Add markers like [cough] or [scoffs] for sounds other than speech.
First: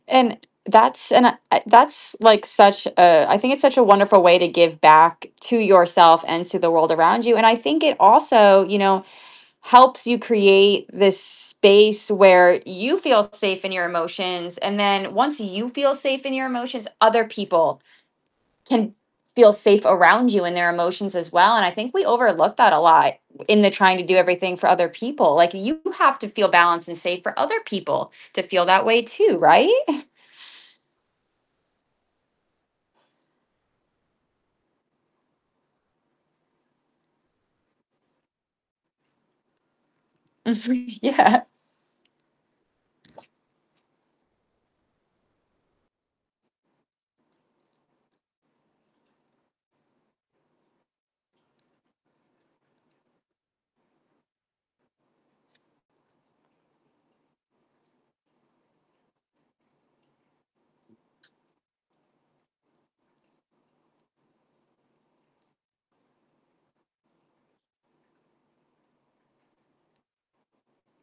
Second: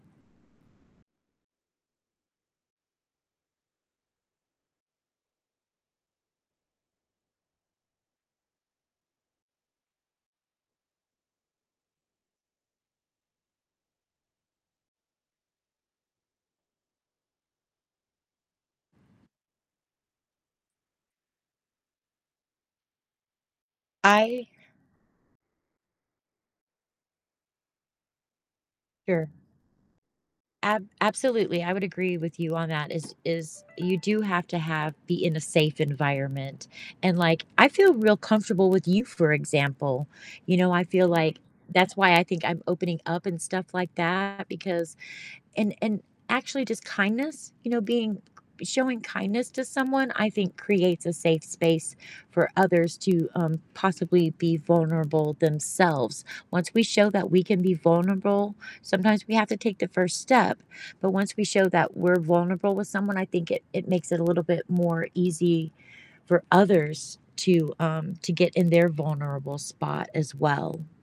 And that's and I that's like such a I think it's such a wonderful way to give back to yourself and to the world around you, and I think it also, you know, helps you create this space where you feel safe in your emotions, and then once you feel safe in your emotions, other people can feel safe around you in their emotions as well, and I think we overlook that a lot in the trying to do I everything for other people. Like, you have to feel balanced and safe for other people to feel that way Sure. too, right? [scoffs] Ab absolutely, I would agree with you on that is is you do have to have be in a safe environment, and like I feel real comfortable with you, for example. You know, I Mhm. feel like Yeah. that's why I think I'm opening up and stuff like that because and and actually just kindness, you know, being showing kindness to someone I think creates a safe space for others to, um, possibly be vulnerable themselves. Once we show that we can be vulnerable, sometimes we have to take the first step, but once we show that we're vulnerable with someone, I think it it makes it a little bit more easy for others to, um, to get in their vulnerable spot as well.